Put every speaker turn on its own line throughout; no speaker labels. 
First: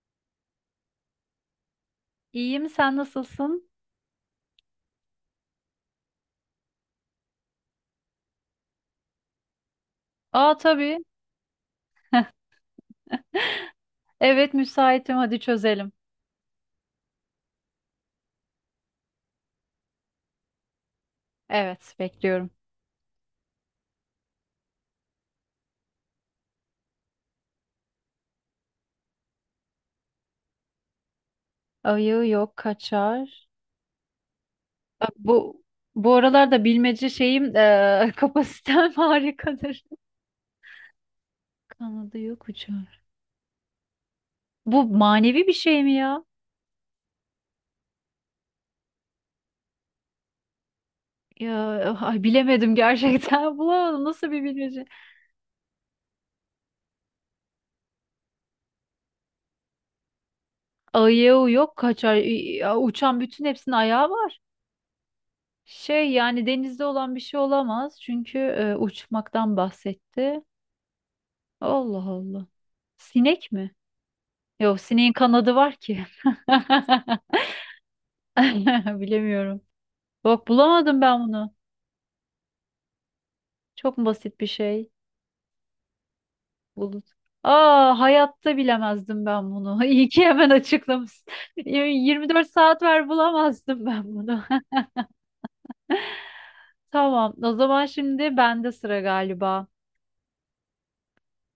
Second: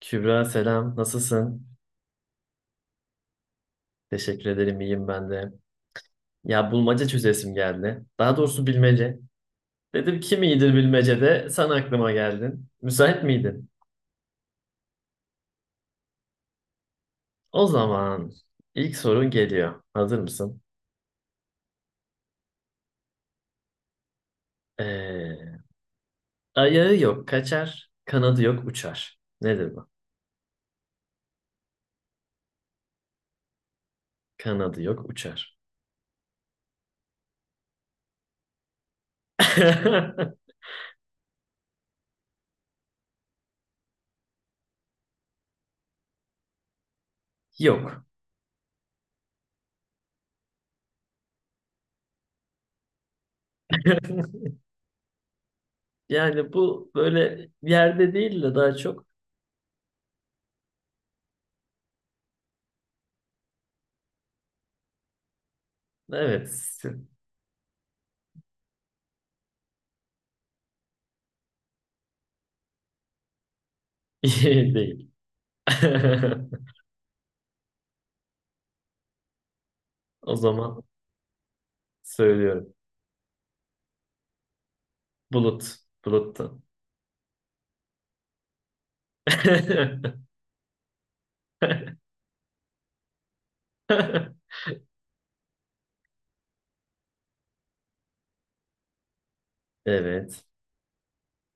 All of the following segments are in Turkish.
Kübra selam, nasılsın?
İyiyim, sen nasılsın?
Teşekkür ederim, iyiyim ben de. Ya bulmaca çözesim geldi. Daha doğrusu bilmece. Dedim kim
Aa,
iyidir
tabii.
bilmecede sen aklıma geldin. Müsait miydin?
Evet, müsaitim. Hadi çözelim.
O zaman ilk sorun geliyor. Hazır mısın?
Evet, bekliyorum.
Ee, Ayağı yok kaçar, kanadı yok uçar. Nedir bu?
Ayı yok kaçar.
Kanadı yok
Bak,
uçar.
Bu bu aralarda bilmece şeyim, kapasitem harikadır. Kanadı yok uçar. Bu manevi bir şey mi ya?
Yok.
Ya, ay, bilemedim gerçekten. Bulamadım. Nasıl bir bilmece?
Yani bu böyle yerde değil de daha çok
Ayağı yok kaçar. Ya, uçan bütün hepsinin ayağı var. Şey, yani
evet.
denizde olan bir şey olamaz. Çünkü uçmaktan bahsetti. Allah Allah. Sinek mi? Yok,
Değil.
sineğin kanadı var ki. Bilemiyorum.
O
Bak,
zaman
bulamadım ben bunu.
söylüyorum.
Çok basit bir şey.
Bulut. Buluttu.
Bulut. Aa, hayatta bilemezdim ben bunu. İyi ki hemen açıklamışsın. 24 saat ver, bulamazdım ben bunu. Tamam. O zaman şimdi bende sıra galiba.
Evet.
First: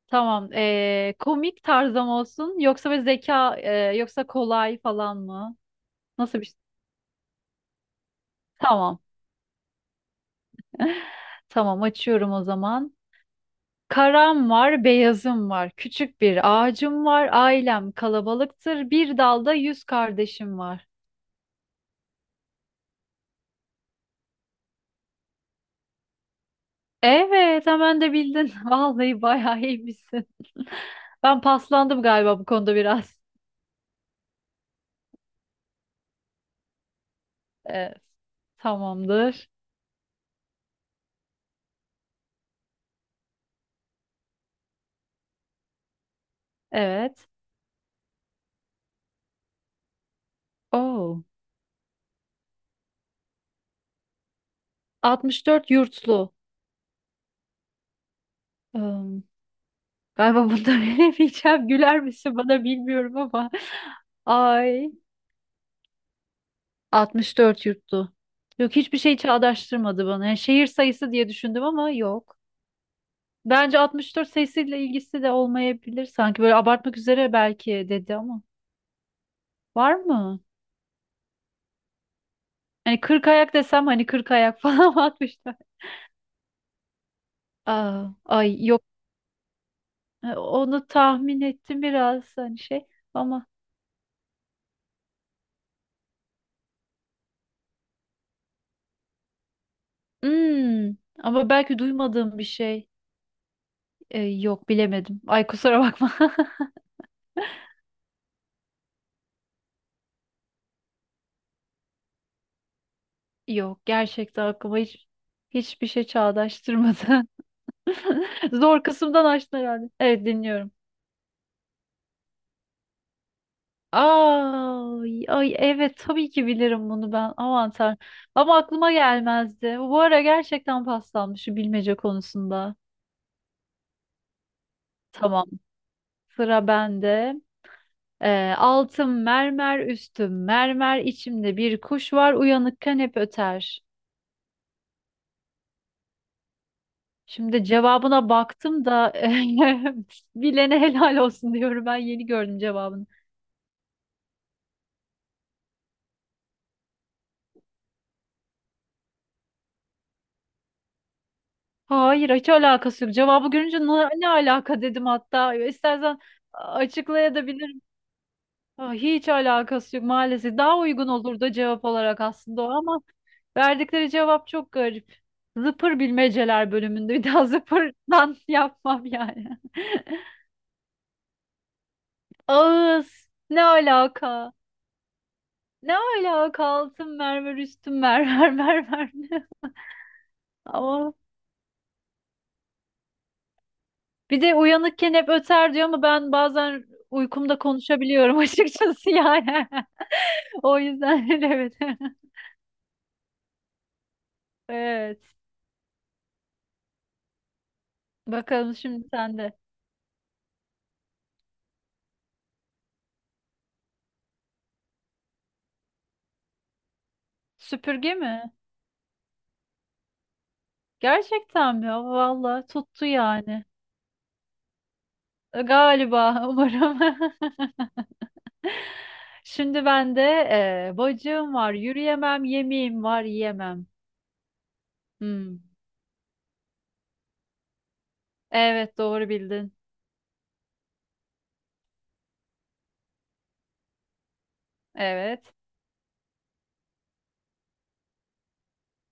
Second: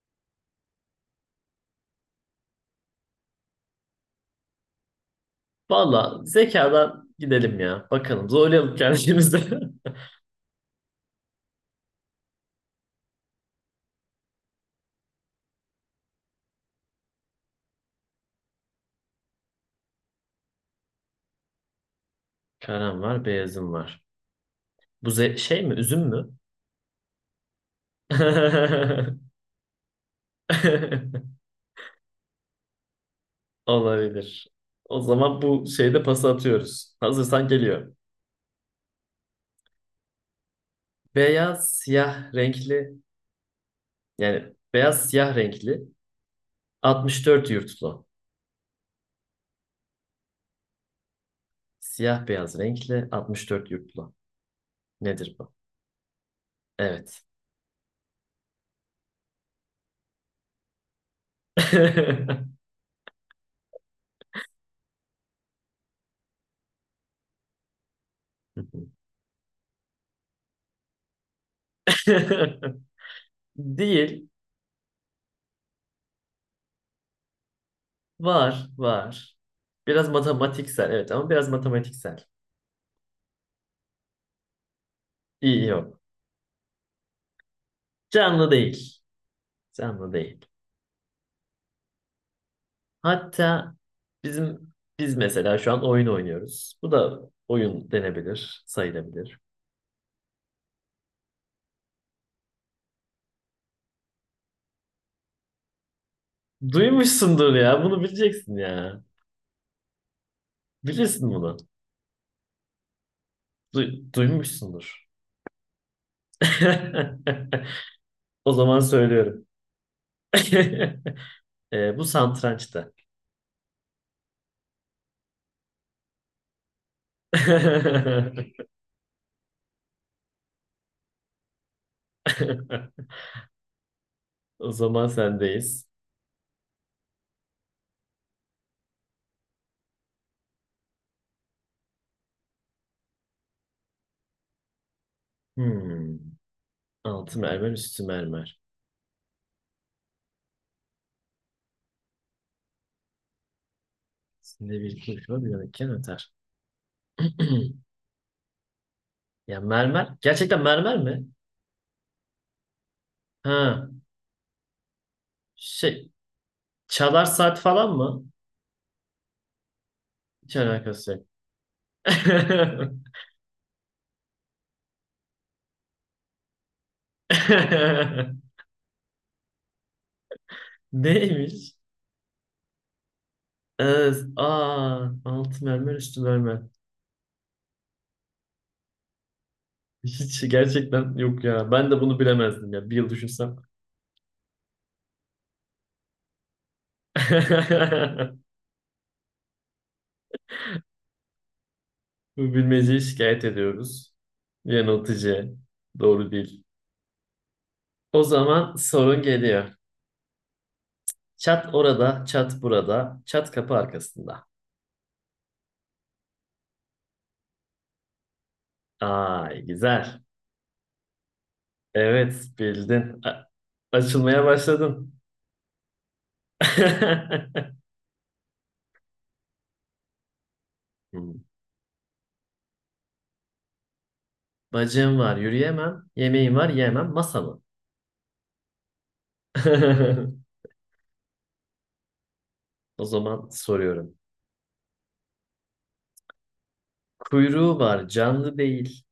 Tamam. Komik tarzım olsun. Yoksa bir zeka, yoksa kolay falan mı?
Valla
Nasıl bir şey?
zekadan gidelim ya. Bakalım zorlayalım
Tamam.
kendimizi.
Tamam, açıyorum o zaman. Karam var, beyazım var. Küçük bir ağacım var. Ailem kalabalıktır. Bir dalda yüz kardeşim var.
Karam var, beyazım var. Bu şey mi, üzüm mü?
Evet, hemen de bildin. Vallahi bayağı iyiymişsin. Ben paslandım galiba bu konuda biraz.
Olabilir. O zaman bu şeyde pas atıyoruz. Hazırsan geliyor.
Ee, Tamamdır.
Beyaz, siyah renkli, yani beyaz siyah renkli
Evet.
64 yurtlu.
Oo.
Siyah beyaz renkli 64 yurtlu. Nedir bu?
64 yurtlu.
Evet.
Im, Galiba bunları bilemeyeceğim. Güler misin bana bilmiyorum ama. Ay. 64 yuttu. Yok, hiçbir şey çağdaştırmadı bana. Yani şehir sayısı diye düşündüm ama yok. Bence
Değil.
64 sayısıyla ilgisi de olmayabilir sanki. Böyle abartmak üzere belki dedi ama.
Var, var.
Var
Biraz
mı?
matematiksel, evet ama biraz matematiksel.
Hani 40 ayak desem, hani 40 ayak falan mı atmışlar?
İyi yok.
Aa, ay
Canlı
yok.
değil. Canlı
E,
değil.
onu tahmin ettim biraz, hani şey ama
Hatta biz mesela şu an oyun oynuyoruz. Bu da oyun denebilir, sayılabilir.
Hmm, ama belki duymadığım bir şey. E, yok bilemedim. Ay kusura bakma.
Duymuşsundur ya, bunu bileceksin ya. Bilirsin bunu.
Yok, gerçekten aklıma
Duymuşsundur.
hiçbir şey çağdaştırmadı.
O zaman
Zor kısımdan
söylüyorum.
açtın herhalde. Evet, dinliyorum.
Bu satrançtı.
Ay, ay evet tabii ki bilirim bunu ben. Aman Tanrım. Ama aklıma gelmezdi. Bu ara gerçekten paslanmış şu bilmece konusunda.
O zaman
Tamam.
sendeyiz.
Sıra bende. Altım mermer, üstüm mermer, içimde bir kuş var, uyanıkken hep öter.
Hmm. Altı
Şimdi
mermer, üstü
cevabına
mermer.
baktım da bilene helal olsun diyorum. Ben yeni gördüm cevabını.
Üstünde bir kuş var, yanıkken öter. Ya mermer. Gerçekten mermer mi?
Hayır, hiç alakası yok. Cevabı görünce
Ha.
ne alaka dedim hatta.
Şey.
İstersen
Çalar saat
açıklayabilirim.
falan mı?
Aa, hiç alakası yok
Hiç
maalesef. Daha uygun
alakası yok.
olurdu cevap olarak aslında o ama verdikleri cevap çok garip. Zıpır bilmeceler bölümünde. Bir daha zıpırdan yapmam yani.
Neymiş?
Ağız. Ne
Evet.
alaka?
Aa, altı mermer,
Ne
üstü mermer.
alaka, altın mermer, üstün mermer mermer.
Hiç gerçekten yok ya. Ben de bunu bilemezdim ya. Bir yıl düşünsem.
Bir de uyanıkken hep öter diyor ama ben bazen uykumda konuşabiliyorum açıkçası yani. O yüzden evet.
Bu bilmeceyi şikayet ediyoruz.
Evet.
Yanıltıcı. Doğru değil. O
Bakalım,
zaman
şimdi
sorun
sende.
geliyor. Çat orada, çat burada, çat kapı arkasında.
Süpürge mi?
Ay güzel.
Gerçekten mi?
Evet
Vallahi tuttu
bildin.
yani.
Açılmaya başladım.
Galiba umarım. Şimdi bende,
Hmm.
bacağım var, yürüyemem, yemeğim var, yiyemem.
Bacağım var
Hmm.
yürüyemem. Yemeğim var yemem. Masa mı?
Evet, doğru bildin.
O zaman soruyorum.
Evet.
Kuyruğu var canlı değil.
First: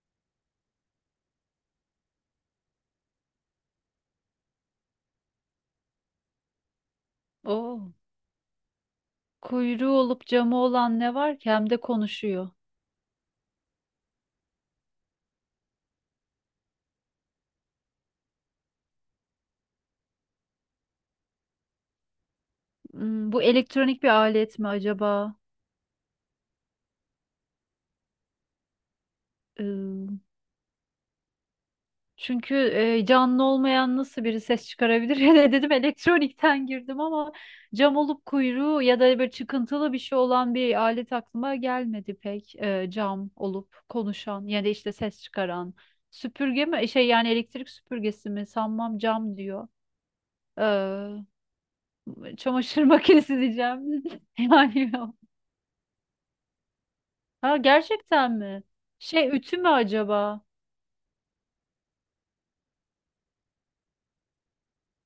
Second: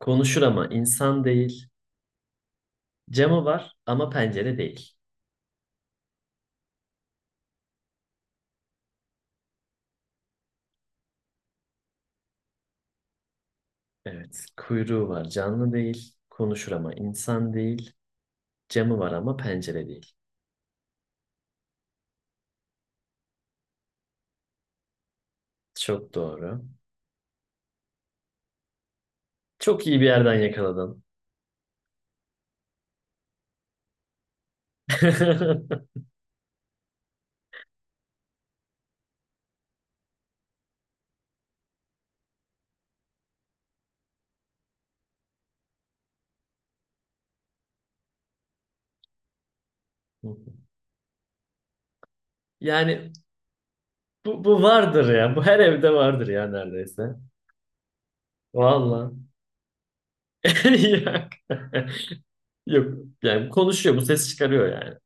Konuşur ama insan değil. Camı var ama pencere değil.
Oo. Kuyruğu olup camı olan ne var ki hem de konuşuyor.
Evet kuyruğu var canlı değil. Konuşur ama insan değil. Camı var ama pencere değil.
Hmm, bu elektronik bir alet mi acaba?
Çok doğru. Çok iyi bir
Ee,
yerden yakaladın.
Çünkü canlı olmayan nasıl biri ses çıkarabilir? Ya, dedim elektronikten girdim ama cam olup kuyruğu ya da böyle çıkıntılı bir şey olan bir alet aklıma gelmedi pek. Cam olup konuşan ya da işte ses çıkaran. Süpürge mi? Şey, yani elektrik süpürgesi mi? Sanmam, cam diyor. Ee, Çamaşır
Yani
makinesi diyeceğim.
bu
Yani
vardır
o.
ya. Bu her evde vardır ya neredeyse.
Ha gerçekten mi?
Valla.
Şey, ütü mü acaba?
Yok. Yok. Yani konuşuyor. Bu ses çıkarıyor yani.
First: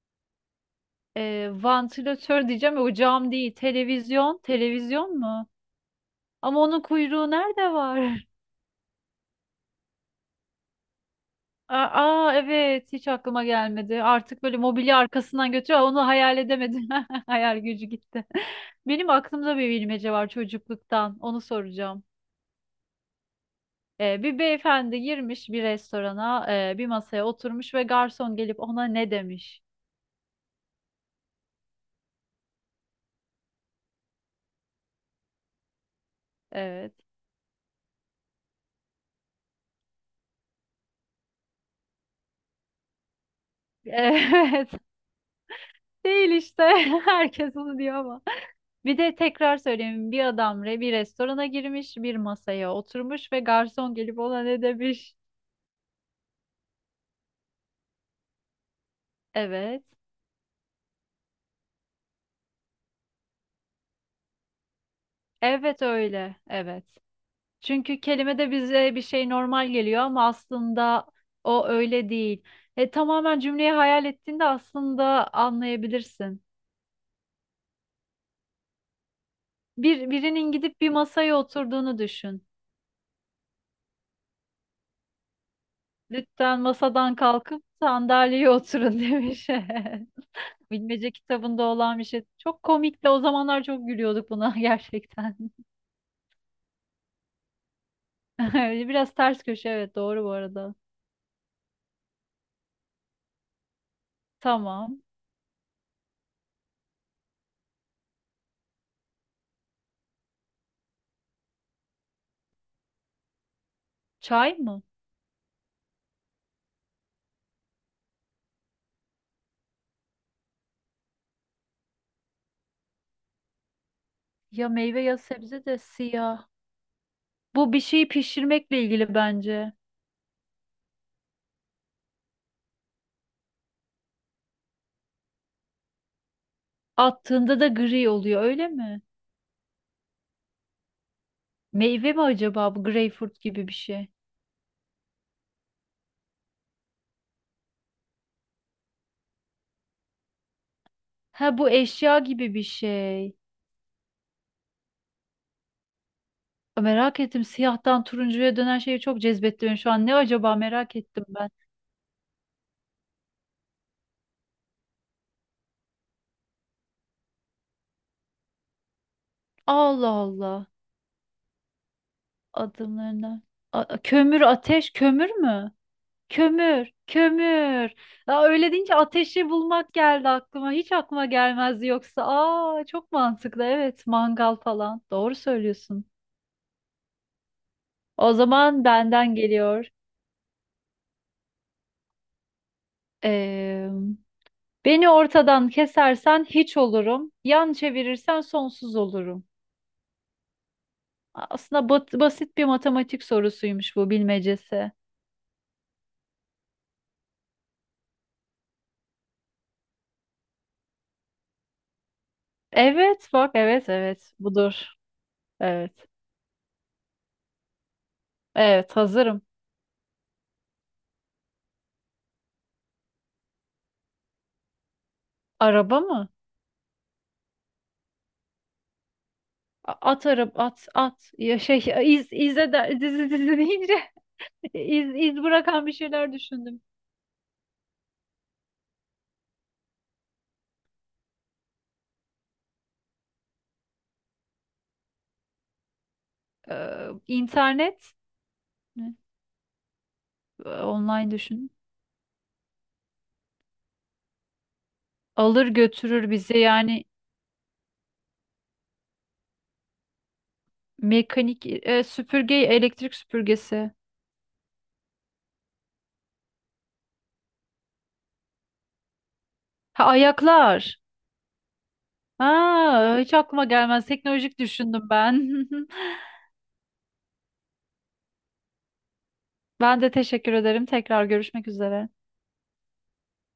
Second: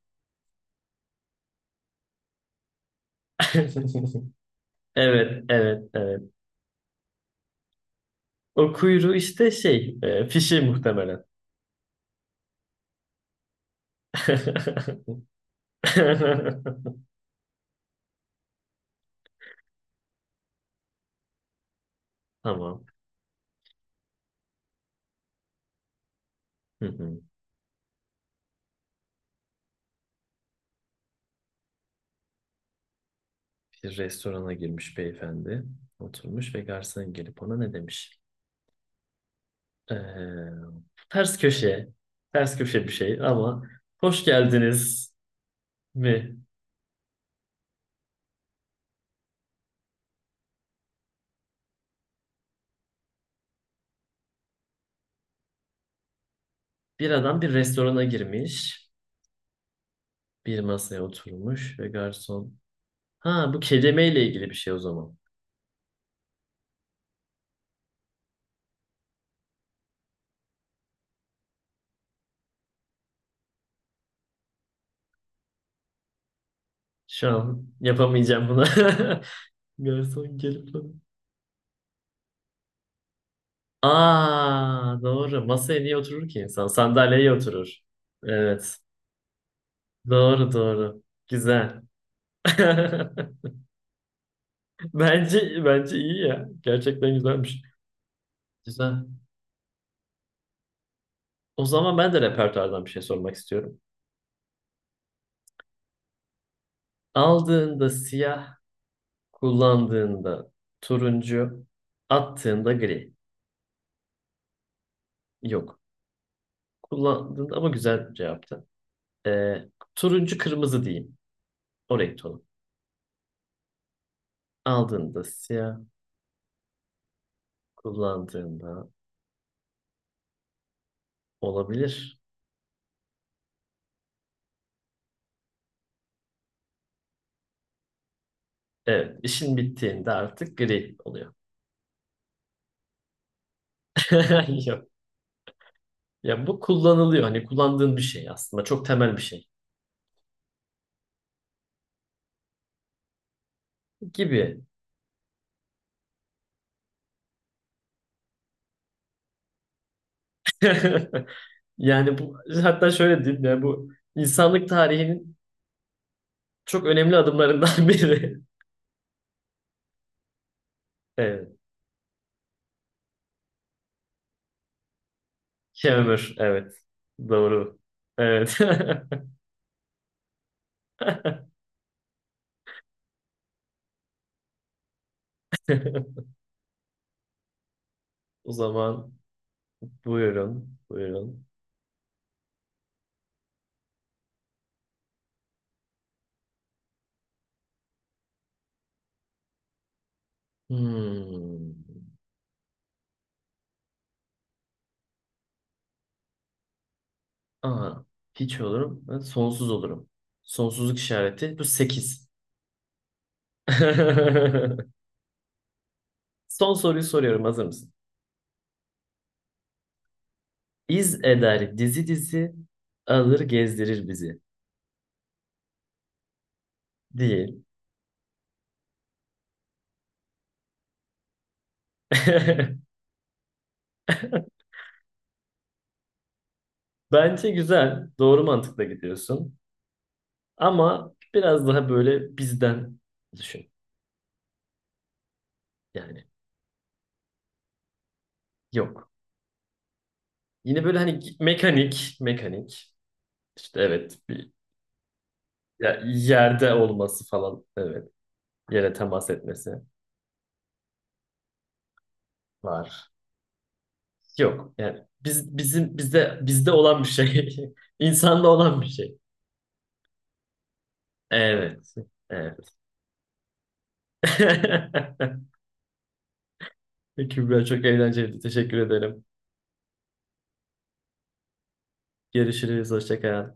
E, vantilatör diyeceğim. O cam değil. Televizyon. Televizyon
Evet,
mu?
evet, evet.
Ama onun kuyruğu nerede var?
O kuyruğu işte şey, fişi muhtemelen.
Aa, aa, evet hiç aklıma gelmedi. Artık böyle mobilya arkasından götürüyor. Onu hayal edemedim. Hayal gücü gitti. Benim aklımda bir bilmece var çocukluktan. Onu soracağım.
Tamam.
Bir beyefendi girmiş bir restorana,
Hı
bir
hı.
masaya oturmuş ve garson gelip ona ne demiş?
Bir restorana girmiş beyefendi. Oturmuş ve
Evet.
garson gelip ona ne demiş? Ee, Ters köşe, ters köşe bir şey ama hoş
Evet.
geldiniz
Değil
mi?
işte. Herkes onu diyor ama. Bir de tekrar söyleyeyim, bir adam bir restorana girmiş, bir masaya oturmuş ve garson gelip ona ne demiş?
Bir adam bir restorana girmiş,
Evet.
bir masaya oturmuş ve garson. Ha bu kelimeyle ilgili bir şey o zaman.
Evet öyle. Evet. Çünkü kelime de bize bir şey normal geliyor ama aslında o öyle değil. E, tamamen cümleyi hayal ettiğinde aslında anlayabilirsin.
Şu an yapamayacağım buna. Garson
Birinin
gelip
gidip bir masaya oturduğunu düşün.
aa doğru. Masaya niye oturur ki
Lütfen
insan?
masadan
Sandalyeye
kalkıp
oturur.
sandalyeye
Evet.
oturun demiş. Evet.
Doğru doğru.
Bilmece kitabında
Güzel.
olan bir şey. Çok komikti. O zamanlar çok gülüyorduk buna gerçekten.
Bence iyi ya. Gerçekten güzelmiş. Güzel.
Biraz ters köşe evet, doğru bu arada.
O zaman ben de repertuardan bir şey sormak istiyorum.
Tamam.
Aldığında siyah, kullandığında turuncu, attığında gri.
Çay mı?
Yok. Kullandığında ama güzel cevaptı. Ee, Turuncu kırmızı diyeyim. O renk tonu.
Ya meyve ya
Aldığında
sebze
siyah,
de siyah. Bu bir şeyi pişirmekle
kullandığında
ilgili bence.
olabilir.
Attığında da gri oluyor, öyle mi?
Evet, işin bittiğinde artık gri oluyor.
Meyve mi acaba bu, greyfurt gibi bir şey?
Yok. Ya bu kullanılıyor. Hani kullandığın bir şey aslında. Çok temel bir şey.
Ha, bu eşya gibi bir şey.
Gibi.
Merak ettim, siyahtan turuncuya dönen şeyi çok cezbetti beni şu an. Ne acaba, merak ettim ben.
Yani bu, hatta şöyle diyeyim ya, bu insanlık tarihinin çok önemli adımlarından biri.
Allah Allah.
Evet.
Adımlarına. Kömür, ateş, kömür mü?
Kemür. Evet.
Kömür,
Doğru.
kömür. Ya
Evet.
öyle deyince ateşi bulmak geldi aklıma. Hiç aklıma gelmezdi yoksa. Aa, çok mantıklı. Evet, mangal falan. Doğru söylüyorsun. O
O
zaman
zaman
benden geliyor.
buyurun. Buyurun.
Ee, Beni ortadan kesersen hiç olurum. Yan çevirirsen sonsuz olurum.
Hmm.
Aslında basit bir matematik sorusuymuş bu bilmecesi.
Aa, hiç olurum. Ben sonsuz olurum. Sonsuzluk işareti. Bu 8.
Evet, bak, evet evet, budur. Evet.
Son soruyu soruyorum. Hazır mısın?
Evet, hazırım.
İz eder dizi dizi alır gezdirir bizi.
Araba mı?
Değil.
A- At araba at at ya şey, iz izle de, dizi dizi deyince iz bırakan bir şeyler düşündüm.
Bence güzel. Doğru mantıkla gidiyorsun. Ama biraz daha böyle bizden düşün. Yani
Ee, internet
yok.
ne?
Yine böyle hani
Online düşün.
mekanik, mekanik. İşte evet bir
Alır götürür bizi,
yerde
yani
olması falan. Evet. Yere temas etmesi
mekanik, süpürge,
var.
elektrik süpürgesi.
Yok. Yani bizim bizde olan bir şey. İnsanda olan bir şey.
Ha, ayaklar.
Evet. Evet.
Ha, hiç aklıma gelmez. Teknolojik düşündüm ben.
Kübra çok eğlenceliydi. Teşekkür ederim.
Ben de teşekkür ederim. Tekrar görüşmek üzere.
Görüşürüz. Hoşça kal.